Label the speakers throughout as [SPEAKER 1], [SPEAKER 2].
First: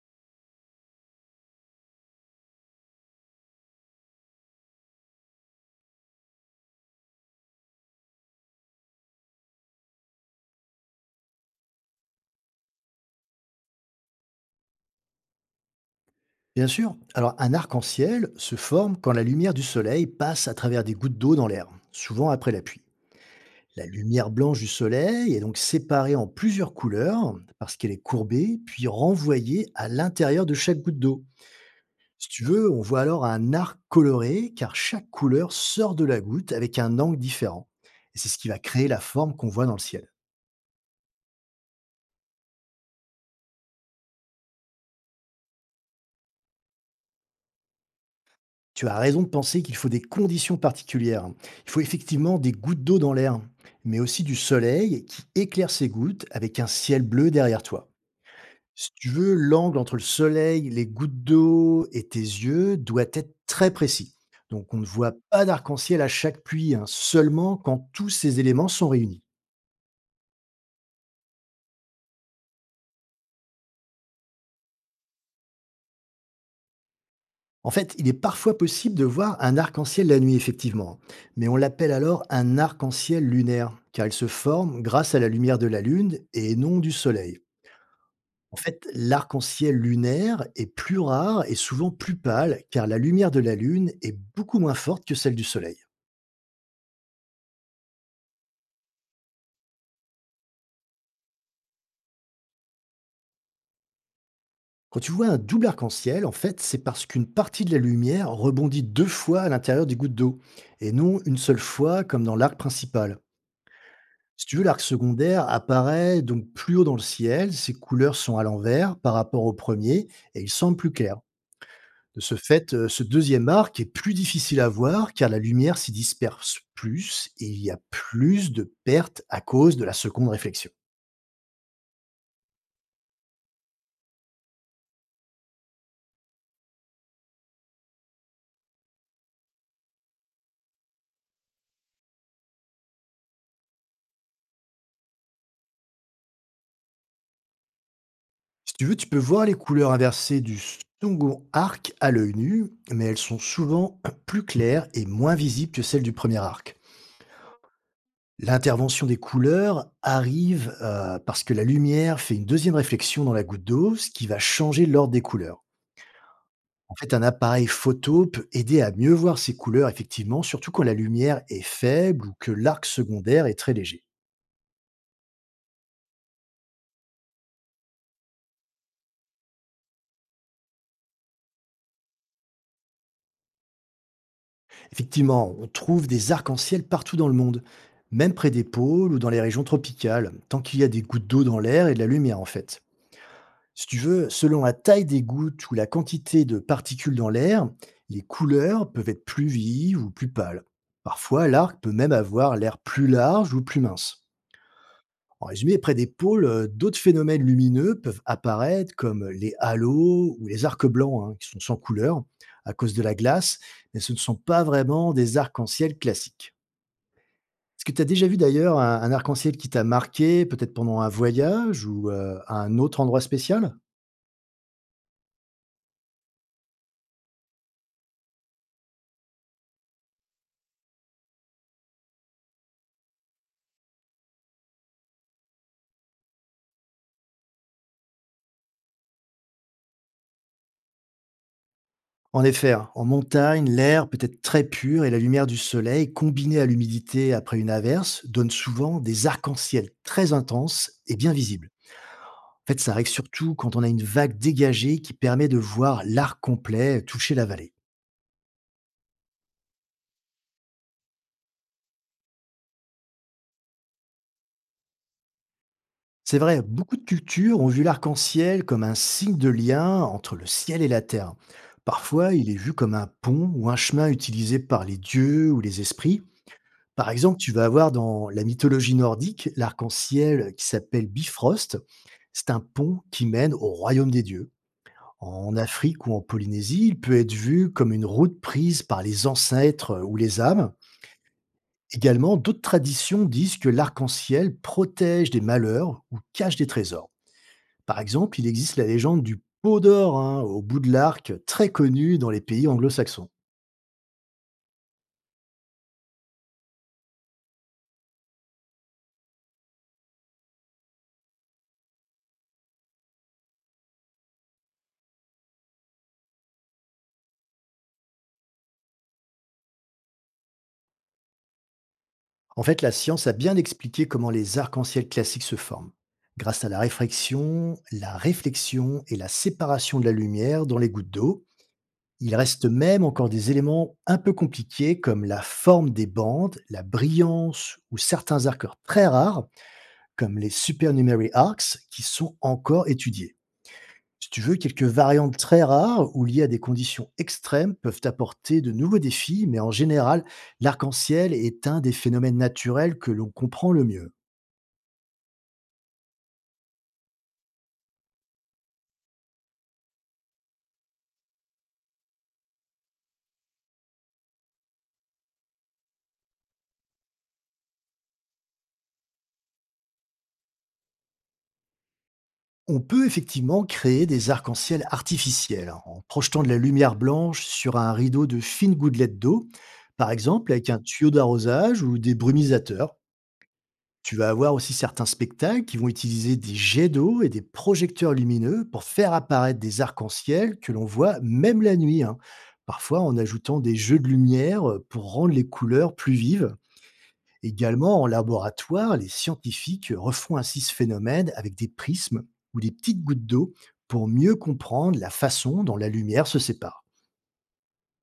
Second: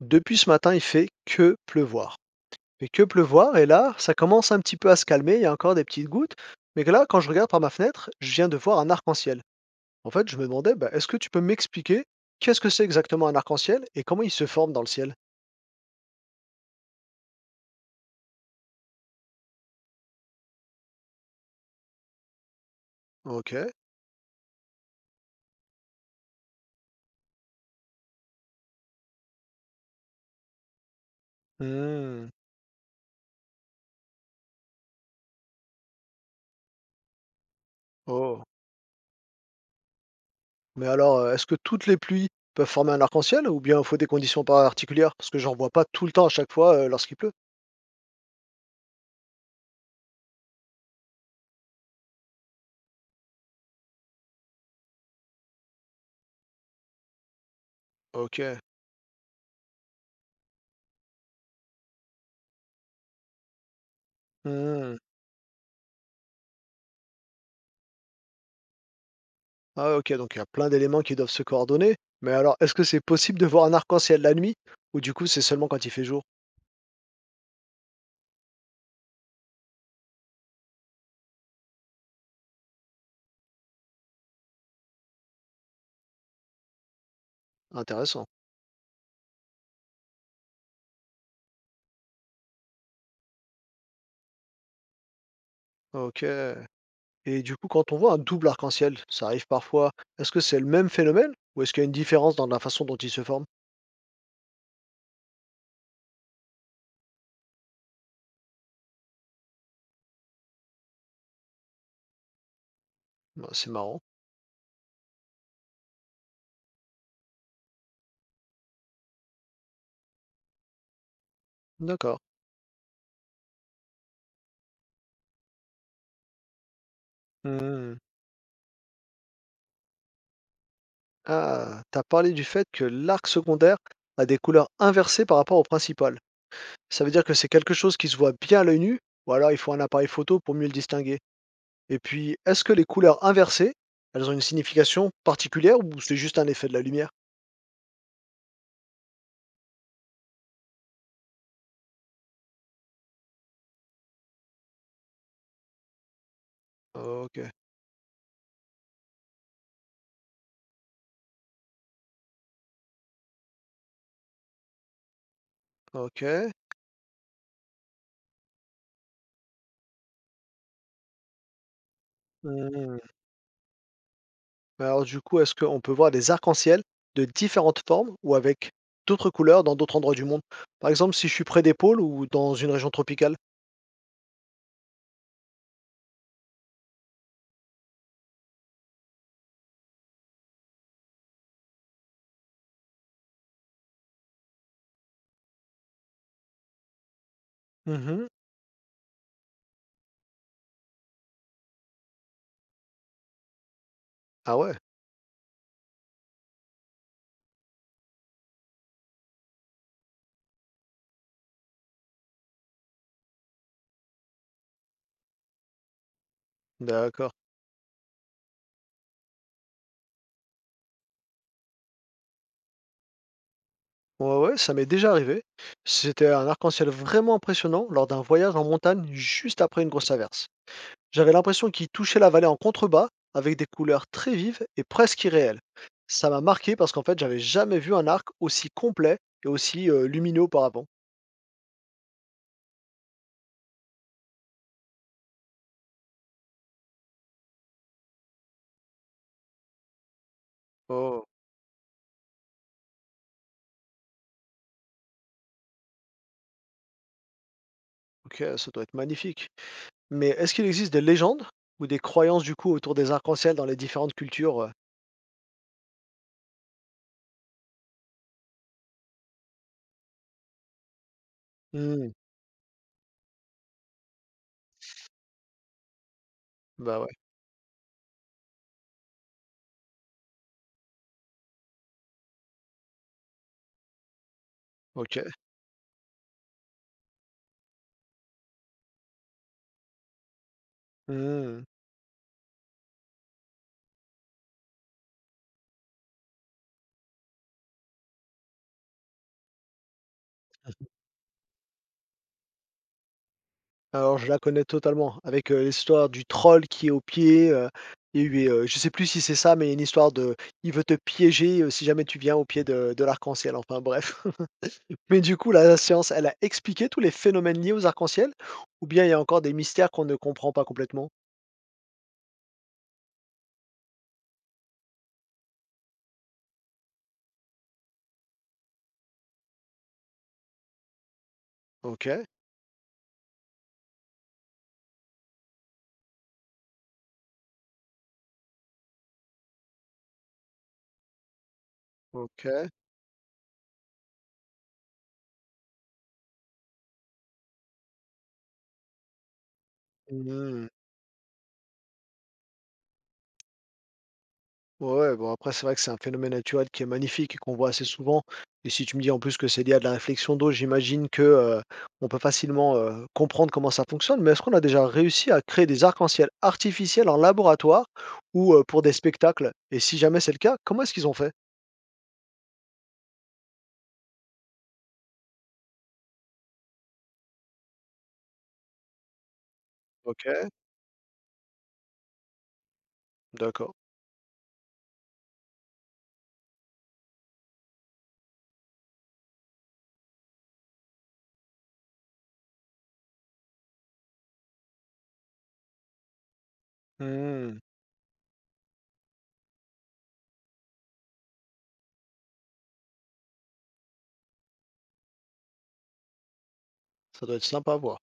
[SPEAKER 1] Depuis ce matin, il fait que pleuvoir. Il fait que pleuvoir et là, ça commence un petit peu à se calmer, il y a encore des petites gouttes, mais que là, quand je regarde par ma fenêtre, je viens de voir un arc-en-ciel. En fait, je me demandais, bah, est-ce que tu peux m'expliquer qu'est-ce que c'est exactement un arc-en-ciel et comment il se forme dans le ciel?
[SPEAKER 2] Bien sûr. Alors, un arc-en-ciel se forme quand la lumière du soleil passe à travers des gouttes d'eau dans l'air, souvent après la pluie.
[SPEAKER 1] Ok.
[SPEAKER 2] La lumière blanche du soleil est donc séparée en plusieurs couleurs parce qu'elle est courbée, puis renvoyée à l'intérieur de chaque goutte d'eau. Si
[SPEAKER 1] Hmm.
[SPEAKER 2] tu veux, on voit alors un arc coloré car chaque couleur sort de la goutte avec un angle différent. Et c'est ce
[SPEAKER 1] Oh.
[SPEAKER 2] qui va créer la forme qu'on voit dans le ciel.
[SPEAKER 1] Mais alors, est-ce que toutes les pluies peuvent former un arc-en-ciel ou bien il faut des conditions particulières? Parce que j'en vois pas tout le temps à chaque fois lorsqu'il pleut.
[SPEAKER 2] Tu as raison de penser qu'il faut des conditions particulières. Il faut effectivement des gouttes d'eau dans l'air, mais aussi du soleil qui éclaire ces gouttes avec un ciel bleu derrière toi.
[SPEAKER 1] Ok.
[SPEAKER 2] Si tu veux, l'angle entre le soleil, les gouttes d'eau et tes yeux doit être très précis. Donc on ne
[SPEAKER 1] Hmm.
[SPEAKER 2] voit pas d'arc-en-ciel à chaque pluie, hein, seulement quand tous ces éléments sont réunis.
[SPEAKER 1] Ah ouais, OK, donc il y a plein d'éléments qui doivent se coordonner. Mais alors, est-ce que c'est possible de voir un arc-en-ciel la nuit? Ou du coup, c'est seulement quand il fait jour?
[SPEAKER 2] En fait, il est parfois possible de voir un arc-en-ciel la nuit, effectivement, mais on l'appelle alors un arc-en-ciel lunaire, car il se forme grâce à la lumière de la Lune et non du Soleil.
[SPEAKER 1] Intéressant.
[SPEAKER 2] En fait, l'arc-en-ciel lunaire est plus rare et souvent plus pâle car la lumière de la Lune est beaucoup moins forte que celle du Soleil.
[SPEAKER 1] OK. Et du coup, quand on voit un double arc-en-ciel, ça arrive parfois, est-ce que c'est le même phénomène? Ou est-ce qu'il y a une différence dans la façon dont il se forme?
[SPEAKER 2] Quand tu vois un double arc-en-ciel, en fait, c'est parce qu'une partie de la lumière rebondit deux fois à l'intérieur des gouttes d'eau et non une seule fois comme dans l'arc principal.
[SPEAKER 1] Bah, c'est marrant.
[SPEAKER 2] Si tu veux, l'arc secondaire apparaît donc plus haut dans le ciel, ses couleurs sont à l'envers par rapport au premier et il semble plus clair. De
[SPEAKER 1] D'accord.
[SPEAKER 2] ce fait, ce deuxième arc est plus difficile à voir car la lumière s'y disperse plus et il y a
[SPEAKER 1] Hmm.
[SPEAKER 2] plus de pertes à cause de la seconde réflexion.
[SPEAKER 1] Ah, t'as parlé du fait que l'arc secondaire a des couleurs inversées par rapport au principal. Ça veut dire que c'est quelque chose qui se voit bien à l'œil nu, ou alors il faut un appareil photo pour mieux le distinguer. Et puis, est-ce que les couleurs inversées, elles ont une signification particulière ou c'est juste un effet de la lumière?
[SPEAKER 2] Si tu veux, tu peux voir les couleurs inversées du second arc à l'œil nu, mais elles sont souvent plus claires et moins visibles que celles du premier arc.
[SPEAKER 1] OK,
[SPEAKER 2] L'intervention des couleurs arrive, parce que la lumière fait une deuxième réflexion dans la goutte d'eau, ce qui va changer l'ordre des couleurs.
[SPEAKER 1] OK.
[SPEAKER 2] En fait, un appareil photo peut aider à mieux voir ses couleurs, effectivement, surtout quand la lumière est faible ou que l'arc
[SPEAKER 1] Mmh.
[SPEAKER 2] secondaire est très léger.
[SPEAKER 1] Alors du coup, est-ce qu'on peut voir des arcs-en-ciel de différentes formes ou avec d'autres couleurs dans d'autres endroits du monde? Par exemple, si je suis près des pôles ou dans une région tropicale?
[SPEAKER 2] Effectivement, on trouve des arcs-en-ciel partout dans le monde, même près des pôles ou dans les régions tropicales, tant qu'il y a des gouttes d'eau dans l'air et de la lumière, en fait. Si tu veux, selon la taille des gouttes ou la quantité de particules dans l'air, les
[SPEAKER 1] Mmh.
[SPEAKER 2] couleurs peuvent être plus vives ou plus pâles. Parfois, l'arc peut même avoir l'air plus large ou plus mince.
[SPEAKER 1] Ah ouais?
[SPEAKER 2] En résumé, près des pôles, d'autres phénomènes lumineux peuvent apparaître comme les halos ou les arcs blancs, hein, qui sont sans couleur à cause de la glace, mais ce ne sont pas vraiment des arcs-en-ciel classiques.
[SPEAKER 1] D'accord.
[SPEAKER 2] Est-ce que tu as déjà vu d'ailleurs un arc-en-ciel qui t'a marqué, peut-être pendant un voyage ou, à un autre endroit spécial?
[SPEAKER 1] Ouais, ouais, ça m'est déjà arrivé. C'était un arc-en-ciel vraiment impressionnant lors d'un voyage en montagne juste après une grosse averse. J'avais l'impression qu'il touchait la vallée en contrebas, avec des couleurs très vives et presque irréelles. Ça m'a marqué parce qu'en fait, j'avais jamais vu un arc aussi complet et aussi lumineux auparavant.
[SPEAKER 2] En effet, hein, en montagne, l'air peut être très pur et la lumière du soleil, combinée à l'humidité après une averse, donne souvent des arcs-en-ciel très intenses et
[SPEAKER 1] Oh,
[SPEAKER 2] bien visibles. En fait, ça arrive surtout quand on a une vague dégagée qui permet de voir l'arc complet toucher la vallée.
[SPEAKER 1] ok, ça doit être magnifique. Mais est-ce qu'il existe des légendes ou des croyances du coup autour des arcs-en-ciel dans les différentes cultures euh.
[SPEAKER 2] C'est vrai, beaucoup de cultures ont vu l'arc-en-ciel comme un signe de lien entre le ciel et la terre.
[SPEAKER 1] Hmm.
[SPEAKER 2] Parfois, il est vu comme un pont ou un chemin utilisé par les dieux ou les esprits.
[SPEAKER 1] Bah
[SPEAKER 2] Par
[SPEAKER 1] ouais,
[SPEAKER 2] exemple, tu vas avoir dans la mythologie nordique l'arc-en-ciel qui s'appelle Bifrost. C'est un pont qui mène au royaume des dieux.
[SPEAKER 1] ok.
[SPEAKER 2] En Afrique ou en Polynésie, il peut être vu comme une route prise par les ancêtres ou les âmes.
[SPEAKER 1] Hmm.
[SPEAKER 2] Également, d'autres traditions disent que l'arc-en-ciel protège des malheurs ou cache des trésors. Par exemple, il existe la légende du pot d'or, hein, au bout de l'arc, très connue dans les pays anglo-saxons.
[SPEAKER 1] Alors je la connais totalement, avec l'histoire du troll qui est au pied. Il y a eu, je sais plus si c'est ça, mais une histoire de il veut te piéger si jamais tu viens au pied de l'arc-en-ciel. Enfin bref. Mais du coup, la science, elle a expliqué tous les phénomènes liés aux arcs-en-ciel? Ou bien il y a encore des mystères qu'on ne comprend pas complètement?
[SPEAKER 2] En fait, la science a bien expliqué comment les arcs-en-ciel classiques se forment, grâce à la réfraction, la réflexion et la séparation de la lumière dans les gouttes d'eau.
[SPEAKER 1] OK,
[SPEAKER 2] Il reste même encore des éléments un peu compliqués comme la forme des bandes, la brillance ou certains arcs très rares comme les supernumerary arcs qui sont
[SPEAKER 1] OK.
[SPEAKER 2] encore étudiés. Si tu veux, quelques variantes très rares ou liées à des conditions extrêmes peuvent apporter de nouveaux défis, mais en général,
[SPEAKER 1] Mmh.
[SPEAKER 2] l'arc-en-ciel est un des phénomènes naturels que l'on comprend le mieux.
[SPEAKER 1] Ouais, bon après c'est vrai que c'est un phénomène naturel qui est magnifique et qu'on voit assez souvent et si tu me dis en plus que c'est lié à de la réflexion d'eau, j'imagine que, on peut facilement, comprendre comment ça fonctionne. Mais est-ce qu'on a déjà réussi à créer des arcs-en-ciel artificiels en laboratoire ou, pour des spectacles? Et si jamais c'est le cas, comment est-ce qu'ils ont fait?
[SPEAKER 2] On peut effectivement créer des arcs-en-ciel artificiels, hein, en projetant de la lumière blanche sur un rideau de fines gouttelettes d'eau, par
[SPEAKER 1] OK,
[SPEAKER 2] exemple avec un tuyau d'arrosage ou des brumisateurs.
[SPEAKER 1] d'accord.
[SPEAKER 2] Tu vas avoir aussi certains spectacles qui vont utiliser des jets d'eau et des projecteurs lumineux pour faire apparaître des arcs-en-ciel que l'on voit même la nuit, hein, parfois en ajoutant des jeux de lumière pour rendre les couleurs plus vives.
[SPEAKER 1] Mmh,
[SPEAKER 2] Également, en laboratoire, les scientifiques refont ainsi ce phénomène avec des prismes ou des petites gouttes d'eau pour mieux comprendre la façon dont la lumière se sépare.
[SPEAKER 1] ça doit être sympa à voir.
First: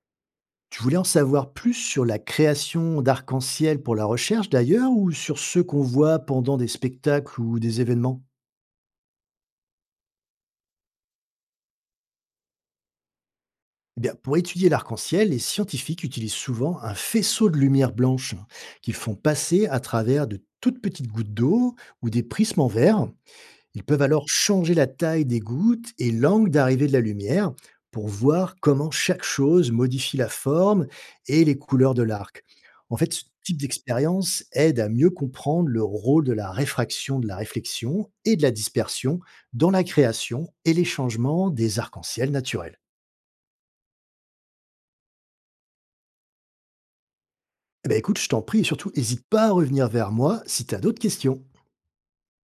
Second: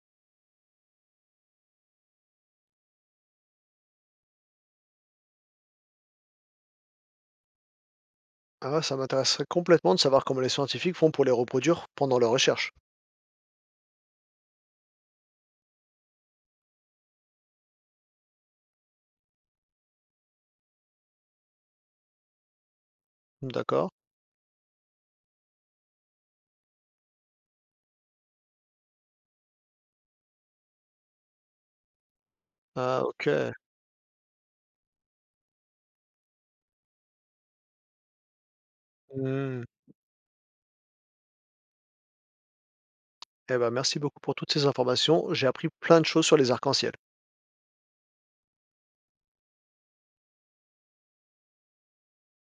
[SPEAKER 2] Tu voulais en savoir plus sur la création d'arc-en-ciel pour la recherche d'ailleurs ou sur ceux qu'on voit pendant des spectacles ou des événements?
[SPEAKER 1] Ah, ouais, ça m'intéresserait complètement de savoir comment les scientifiques font pour les reproduire pendant leurs recherches.
[SPEAKER 2] Eh bien, pour étudier l'arc-en-ciel, les scientifiques utilisent souvent un faisceau de lumière blanche qu'ils font passer à travers de toutes petites gouttes d'eau ou des prismes en verre. Ils
[SPEAKER 1] D'accord.
[SPEAKER 2] peuvent alors changer la taille des gouttes et l'angle d'arrivée de la lumière pour voir comment chaque chose modifie la forme et les couleurs de l'arc. En
[SPEAKER 1] Ah,
[SPEAKER 2] fait, ce
[SPEAKER 1] OK.
[SPEAKER 2] type d'expérience aide à mieux comprendre le rôle de la réfraction, de la réflexion et de la dispersion
[SPEAKER 1] Mmh.
[SPEAKER 2] dans la création et les changements des arcs-en-ciel naturels.
[SPEAKER 1] Eh ben, merci beaucoup pour toutes ces informations. J'ai appris plein de choses sur les arcs-en-ciel.
[SPEAKER 2] Eh ben, écoute, je t'en prie et surtout, n'hésite pas à revenir vers moi si tu as d'autres questions.